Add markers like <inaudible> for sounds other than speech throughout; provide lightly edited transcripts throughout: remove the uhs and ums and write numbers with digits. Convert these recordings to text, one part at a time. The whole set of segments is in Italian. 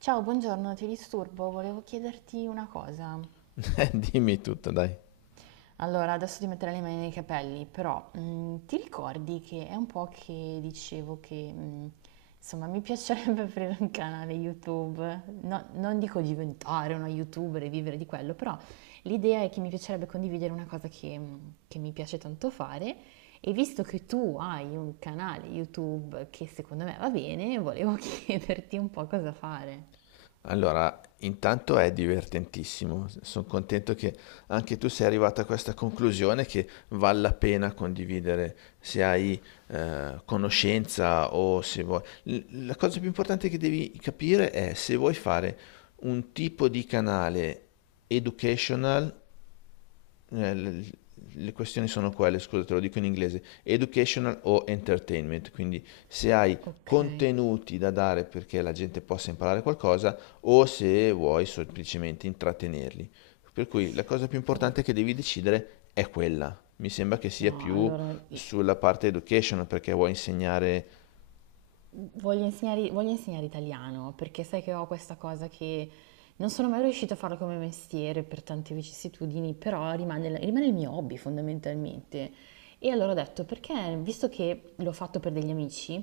Ciao, buongiorno, ti disturbo, volevo chiederti una cosa. <laughs> Dimmi tutto, dai. Allora, adesso ti metterò le mani nei capelli, però ti ricordi che è un po' che dicevo che, insomma, mi <laughs> piacerebbe aprire un canale YouTube. Non dico diventare una YouTuber e vivere di quello, però l'idea è che mi piacerebbe condividere una cosa che, che mi piace tanto fare e visto che tu hai un canale YouTube che secondo me va bene, volevo <laughs> chiederti un po' cosa fare. Allora, intanto è divertentissimo. Sono contento che anche tu sei arrivata a questa conclusione che vale la pena condividere se hai conoscenza o se vuoi. La cosa più importante che devi capire è se vuoi fare un tipo di canale educational. Eh, le, le questioni sono quelle, scusa, te lo dico in inglese, educational o entertainment, quindi se hai Ok. contenuti da dare perché la gente possa imparare qualcosa o se vuoi semplicemente intrattenerli. Per cui la cosa più Oh, importante che devi decidere è quella. Mi sembra che sia no, più sulla parte educational perché vuoi insegnare... voglio insegnare italiano perché sai che ho questa cosa che non sono mai riuscita a farlo come mestiere per tante vicissitudini, però rimane il mio hobby fondamentalmente. E allora ho detto, perché visto che l'ho fatto per degli amici,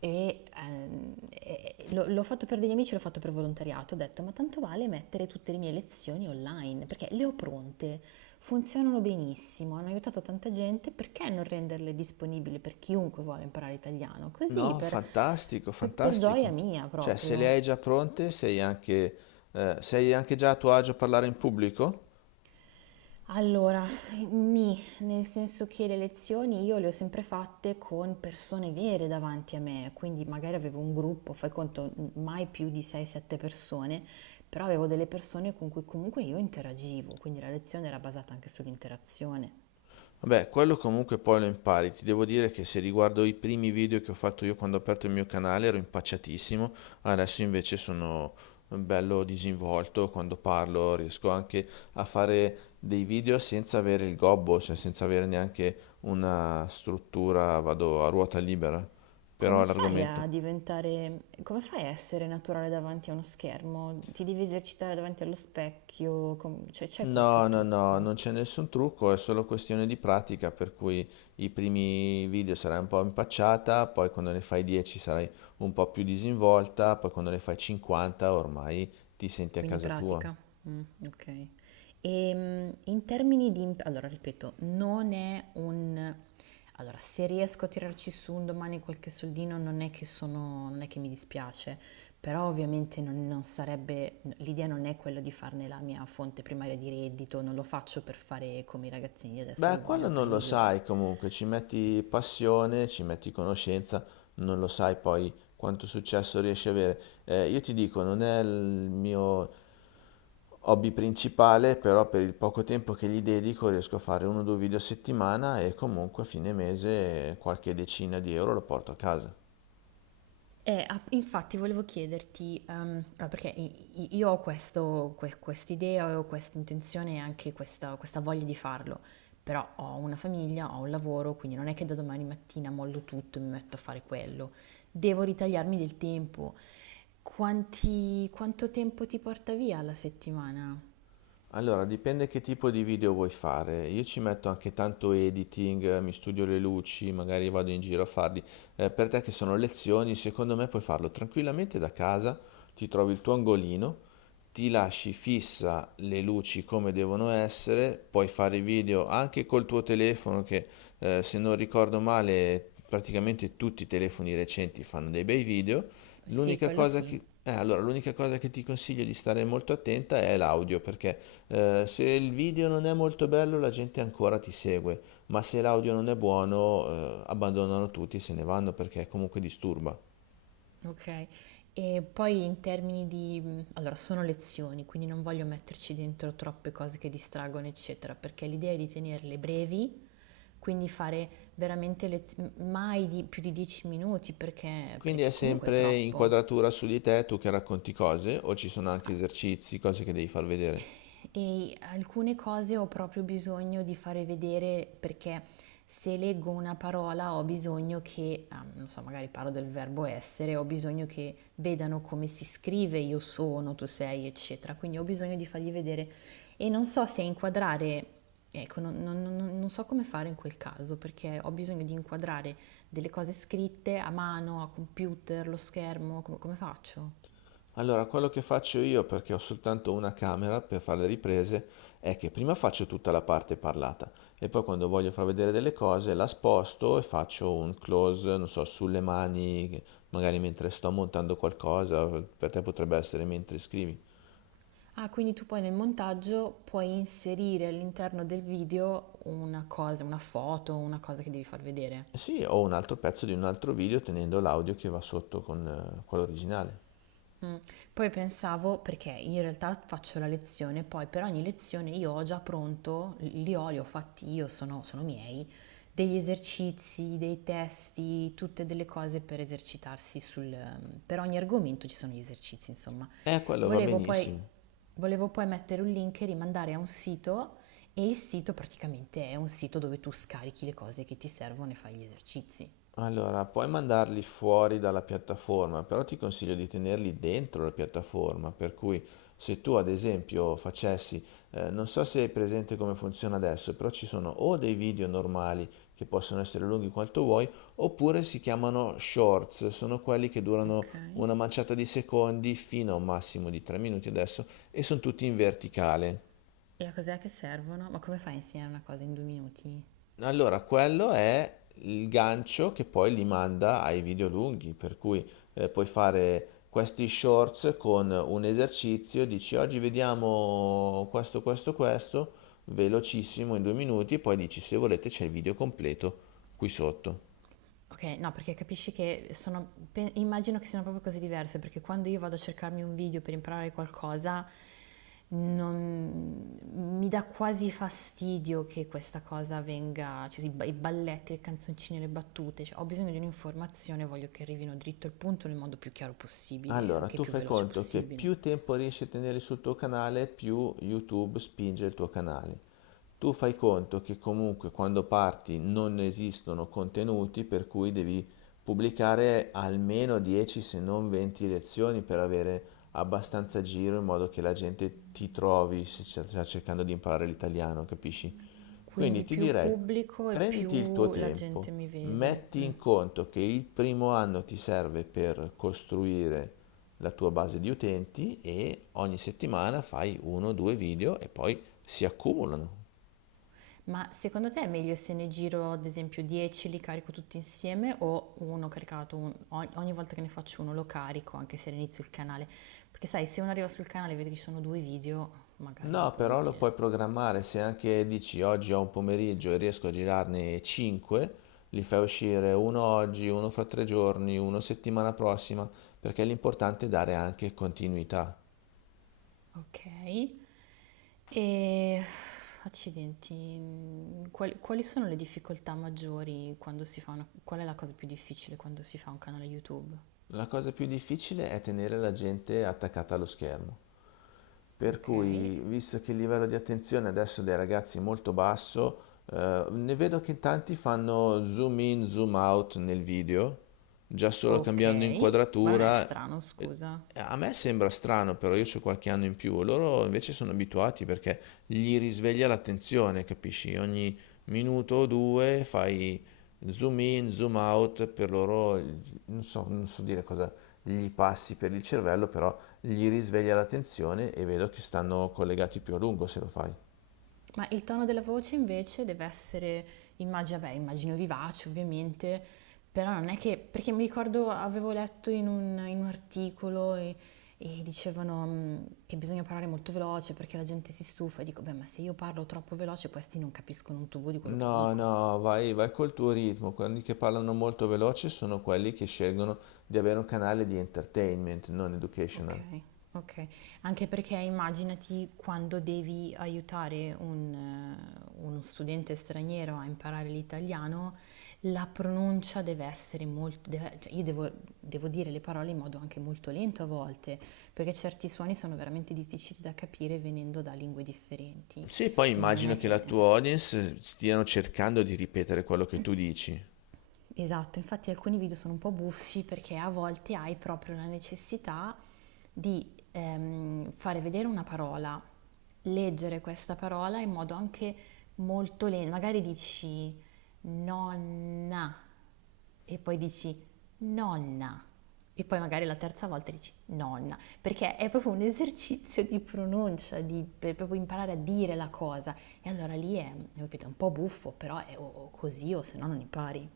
e l'ho fatto per degli amici, l'ho fatto per volontariato, ho detto, ma tanto vale mettere tutte le mie lezioni online, perché le ho pronte, funzionano benissimo, hanno aiutato tanta gente, perché non renderle disponibili per chiunque vuole imparare italiano? Così, No, fantastico, per gioia fantastico. mia Cioè, se proprio. le hai già pronte, sei anche già a tuo agio a parlare in pubblico? Allora, nì, nel senso che le lezioni io le ho sempre fatte con persone vere davanti a me, quindi magari avevo un gruppo, fai conto, mai più di 6-7 persone, però avevo delle persone con cui comunque io interagivo, quindi la lezione era basata anche sull'interazione. Vabbè, quello comunque poi lo impari. Ti devo dire che se riguardo i primi video che ho fatto io quando ho aperto il mio canale ero impacciatissimo, adesso invece sono bello disinvolto quando parlo, riesco anche a fare dei video senza avere il gobbo, cioè senza avere neanche una struttura, vado a ruota libera. Però l'argomento... Come fai a essere naturale davanti a uno schermo? Ti devi esercitare davanti allo specchio, cioè c'è No, qualche no, no, trucco? non c'è nessun trucco, è solo questione di pratica, per cui i primi video sarai un po' impacciata, poi quando ne fai 10 sarai un po' più disinvolta, poi quando ne fai 50 ormai ti senti a Quindi casa tua. pratica. Mm, ok. E in termini di... Allora, ripeto, non è un... Allora, se riesco a tirarci su un domani qualche soldino non è che sono, non è che mi dispiace, però ovviamente non sarebbe, l'idea non è quella di farne la mia fonte primaria di reddito, non lo faccio per fare come i ragazzini di adesso che Beh, quello vogliono fare non i lo milioni. sai comunque, ci metti passione, ci metti conoscenza, non lo sai poi quanto successo riesci a avere. Io ti dico, non è il mio hobby principale, però per il poco tempo che gli dedico riesco a fare 1 o 2 video a settimana e comunque a fine mese qualche decina di euro lo porto a casa. Infatti volevo chiederti, perché io ho quest'idea, ho questa intenzione e anche questa voglia di farlo, però ho una famiglia, ho un lavoro, quindi non è che da domani mattina mollo tutto e mi metto a fare quello. Devo ritagliarmi del tempo. Quanto tempo ti porta via la settimana? Allora, dipende che tipo di video vuoi fare. Io ci metto anche tanto editing, mi studio le luci, magari vado in giro a farli. Per te che sono lezioni, secondo me puoi farlo tranquillamente da casa, ti trovi il tuo angolino, ti lasci fissa le luci come devono essere, puoi fare i video anche col tuo telefono che, se non ricordo male, praticamente tutti i telefoni recenti fanno dei bei video. Sì, L'unica quello cosa sì. che, allora, l'unica cosa che ti consiglio di stare molto attenta è l'audio, perché se il video non è molto bello la gente ancora ti segue, ma se l'audio non è buono abbandonano tutti e se ne vanno perché comunque disturba. Okay. E poi in termini di allora sono lezioni, quindi non voglio metterci dentro troppe cose che distraggono, eccetera, perché l'idea è di tenerle brevi, quindi fare veramente mai di più di 10 minuti perché Quindi è perché comunque è sempre troppo. inquadratura su di te, tu che racconti cose, o ci sono anche esercizi, cose che devi far vedere. E alcune cose ho proprio bisogno di fare vedere perché se leggo una parola ho bisogno che, ah, non so, magari parlo del verbo essere, ho bisogno che vedano come si scrive io sono, tu sei, eccetera. Quindi ho bisogno di fargli vedere e non so se inquadrare, ecco, non so come fare in quel caso perché ho bisogno di inquadrare delle cose scritte a mano, a computer, lo schermo, come come faccio? Allora, quello che faccio io, perché ho soltanto una camera per fare le riprese, è che prima faccio tutta la parte parlata e poi quando voglio far vedere delle cose la sposto e faccio un close, non so, sulle mani, magari mentre sto montando qualcosa, per te potrebbe essere mentre scrivi. Ah, quindi tu poi nel montaggio puoi inserire all'interno del video una cosa, una foto, una cosa che devi far vedere. Sì, ho un altro pezzo di un altro video tenendo l'audio che va sotto con quello originale. Mm. Poi pensavo, perché in realtà faccio la lezione, poi per ogni lezione io ho già pronto, li ho fatti io, sono miei, degli esercizi, dei testi, tutte delle cose per esercitarsi sul... Per ogni argomento ci sono gli esercizi, insomma. Quello va Volevo poi, benissimo. volevo poi mettere un link e rimandare a un sito e il sito praticamente è un sito dove tu scarichi le cose che ti servono e fai gli esercizi. Allora, puoi mandarli fuori dalla piattaforma, però ti consiglio di tenerli dentro la piattaforma, per cui se tu ad esempio facessi, non so se è presente come funziona adesso, però ci sono o dei video normali che possono essere lunghi quanto vuoi, oppure si chiamano shorts, sono quelli che durano Ok. una manciata di secondi fino a un massimo di 3 minuti adesso e sono tutti in verticale. E a cos'è che servono? Ma come fai a insegnare una cosa in due minuti? Allora, quello è il gancio che poi li manda ai video lunghi, per cui puoi fare questi shorts con un esercizio, dici oggi vediamo questo, questo, questo, velocissimo in 2 minuti, e poi dici se volete c'è il video completo qui sotto. Ok, no, perché capisci che immagino che siano proprio cose diverse, perché quando io vado a cercarmi un video per imparare qualcosa, non, mi dà quasi fastidio che questa cosa venga, cioè i balletti, le canzoncine, le battute, cioè, ho bisogno di un'informazione, voglio che arrivino dritto al punto nel modo più chiaro possibile, Allora, anche tu più fai veloce conto che possibile. più tempo riesci a tenere sul tuo canale, più YouTube spinge il tuo canale. Tu fai conto che comunque quando parti non esistono contenuti, per cui devi pubblicare almeno 10 se non 20 lezioni per avere abbastanza giro in modo che la gente ti trovi se sta cercando di imparare l'italiano, capisci? Quindi Quindi ti più direi, pubblico e prenditi il tuo più la gente tempo, mi vede. metti Mm. in conto che il primo anno ti serve per costruire la tua base di utenti e ogni settimana fai 1 o 2 video e poi si accumulano. Ma secondo te è meglio se ne giro ad esempio 10, li carico tutti insieme o ogni ogni volta che ne faccio uno lo carico anche se all'inizio il canale? Perché sai, se uno arriva sul canale e vede che ci sono due video, magari è un No, po' però lo inutile. puoi programmare se anche dici oggi ho un pomeriggio e riesco a girarne 5, li fai uscire uno oggi, uno fra 3 giorni, uno settimana prossima, perché l'importante è dare anche continuità. Ok, e accidenti, quali sono le difficoltà maggiori quando si fa una... Qual è la cosa più difficile quando si fa un canale YouTube? La cosa più difficile è tenere la gente attaccata allo schermo. Per Ok, cui, visto che il livello di attenzione adesso dei ragazzi è molto basso, ne vedo che tanti fanno zoom in, zoom out nel video, già solo ok, cambiando ma non è inquadratura. strano, Eh, scusa. A me sembra strano, però io ho qualche anno in più, loro invece sono abituati perché gli risveglia l'attenzione, capisci? Ogni minuto o due fai zoom in, zoom out, per loro, non so, non so dire cosa gli passi per il cervello, però gli risveglia l'attenzione e vedo che stanno collegati più a lungo se lo fai. Ma il tono della voce invece deve essere, immagino, vabbè, immagino vivace ovviamente, però non è che, perché mi ricordo avevo letto in un articolo e dicevano che bisogna parlare molto veloce perché la gente si stufa e dico, beh, ma se io parlo troppo veloce questi non capiscono un tubo di quello che No, dico. no, vai, vai col tuo ritmo. Quelli che parlano molto veloce sono quelli che scelgono di avere un canale di entertainment, non Ok, educational. ok. Anche perché immaginati quando devi aiutare un, uno studente straniero a imparare l'italiano, la pronuncia deve essere molto... cioè io devo, devo dire le parole in modo anche molto lento a volte, perché certi suoni sono veramente difficili da capire venendo da lingue differenti. Sì, poi Quindi non immagino è che che la tua audience stiano cercando di ripetere quello che tu dici. esatto, infatti alcuni video sono un po' buffi perché a volte hai proprio la necessità di fare vedere una parola, leggere questa parola in modo anche molto lento. Magari dici nonna e poi dici nonna e poi magari la terza volta dici nonna, perché è proprio un esercizio di pronuncia, per proprio imparare a dire la cosa. E allora lì è, capito, un po' buffo, però è o così o se no non impari.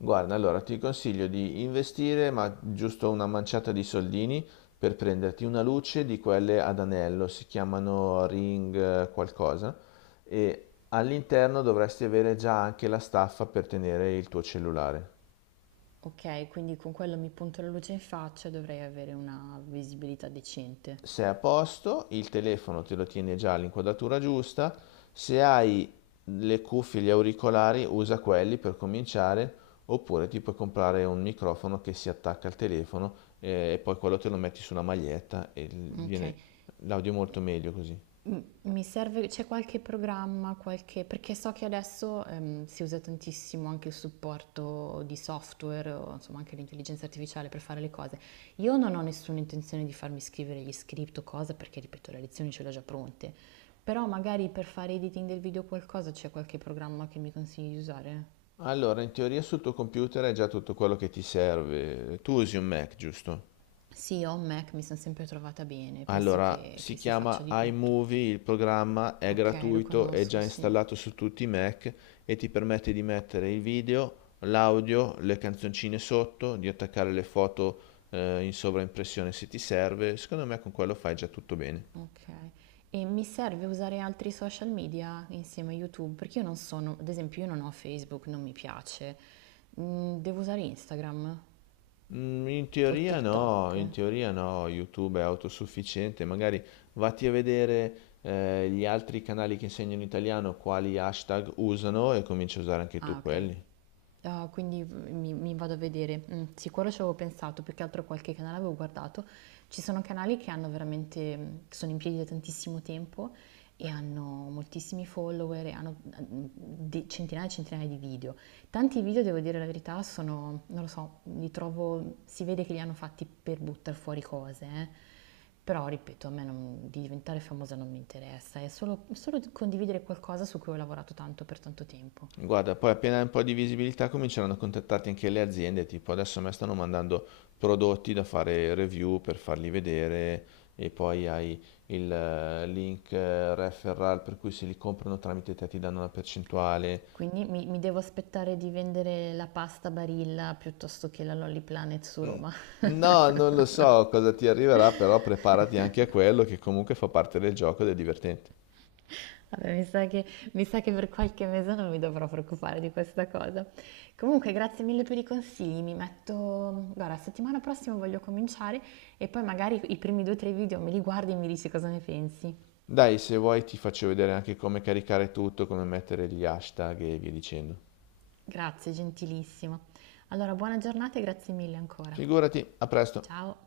Guarda, allora ti consiglio di investire, ma giusto una manciata di soldini per prenderti una luce di quelle ad anello, si chiamano ring qualcosa, e all'interno dovresti avere già anche la staffa per tenere il tuo cellulare. Ok, quindi con quello mi punto la luce in faccia e dovrei avere una visibilità decente. Sei a posto, il telefono te lo tiene già all'inquadratura giusta, se hai le cuffie, gli auricolari, usa quelli per cominciare, oppure ti puoi comprare un microfono che si attacca al telefono e poi quello te lo metti sulla maglietta e Ok, viene l'audio è molto meglio così. mi serve, c'è qualche programma, qualche, perché so che adesso si usa tantissimo anche il supporto di software, o insomma anche l'intelligenza artificiale per fare le cose. Io non ho nessuna intenzione di farmi scrivere gli script o cosa, perché ripeto, le lezioni ce le ho già pronte, però magari per fare editing del video o qualcosa c'è qualche programma che mi consigli di usare? Allora, in teoria sul tuo computer hai già tutto quello che ti serve. Tu usi un Mac, giusto? Sì, ho un Mac, mi sono sempre trovata bene, penso Allora, si che si faccia chiama di tutto. iMovie, il programma è Ok, lo gratuito, è già conosco, sì. installato su tutti i Mac e ti permette di mettere il video, l'audio, le canzoncine sotto, di attaccare le foto in sovraimpressione se ti serve. Secondo me con quello fai già tutto bene. Ok. E mi serve usare altri social media insieme a YouTube? Perché io non sono, ad esempio, io non ho Facebook, non mi piace. Mm, devo usare Instagram Mm, in o teoria no, TikTok? in teoria no, YouTube è autosufficiente, magari vatti a vedere gli altri canali che insegnano italiano quali hashtag usano e cominci a usare anche Ah, tu ok. quelli. Ah, quindi mi vado a vedere. Mm, sì, quello ci avevo pensato, più che altro qualche canale avevo guardato. Ci sono canali che hanno veramente, che sono in piedi da tantissimo tempo e hanno moltissimi follower, e hanno centinaia e centinaia di video. Tanti video, devo dire la verità, sono, non lo so, li trovo, si vede che li hanno fatti per buttare fuori cose, eh. Però, ripeto, a me di diventare famosa non mi interessa, è solo condividere qualcosa su cui ho lavorato tanto per tanto tempo. Guarda, poi appena hai un po' di visibilità cominceranno a contattarti anche le aziende, tipo adesso a me stanno mandando prodotti da fare review per farli vedere e poi hai il link referral per cui se li comprano tramite te ti danno una percentuale. Quindi mi devo aspettare di vendere la pasta Barilla piuttosto che la Lolly Planet su Mm, Roma. <laughs> no, non lo so cosa ti arriverà, però preparati anche a quello che comunque fa parte del gioco ed è divertente. Vabbè, mi sa che per qualche mese non mi dovrò preoccupare di questa cosa. Comunque, grazie mille per i consigli. Mi metto... Guarda, settimana prossima voglio cominciare e poi magari i primi due o tre video me li guardi e mi dici cosa ne pensi. Dai, se vuoi ti faccio vedere anche come caricare tutto, come mettere gli hashtag e via dicendo. Grazie, gentilissima. Allora, buona giornata e grazie mille ancora. Figurati, a presto. Ciao!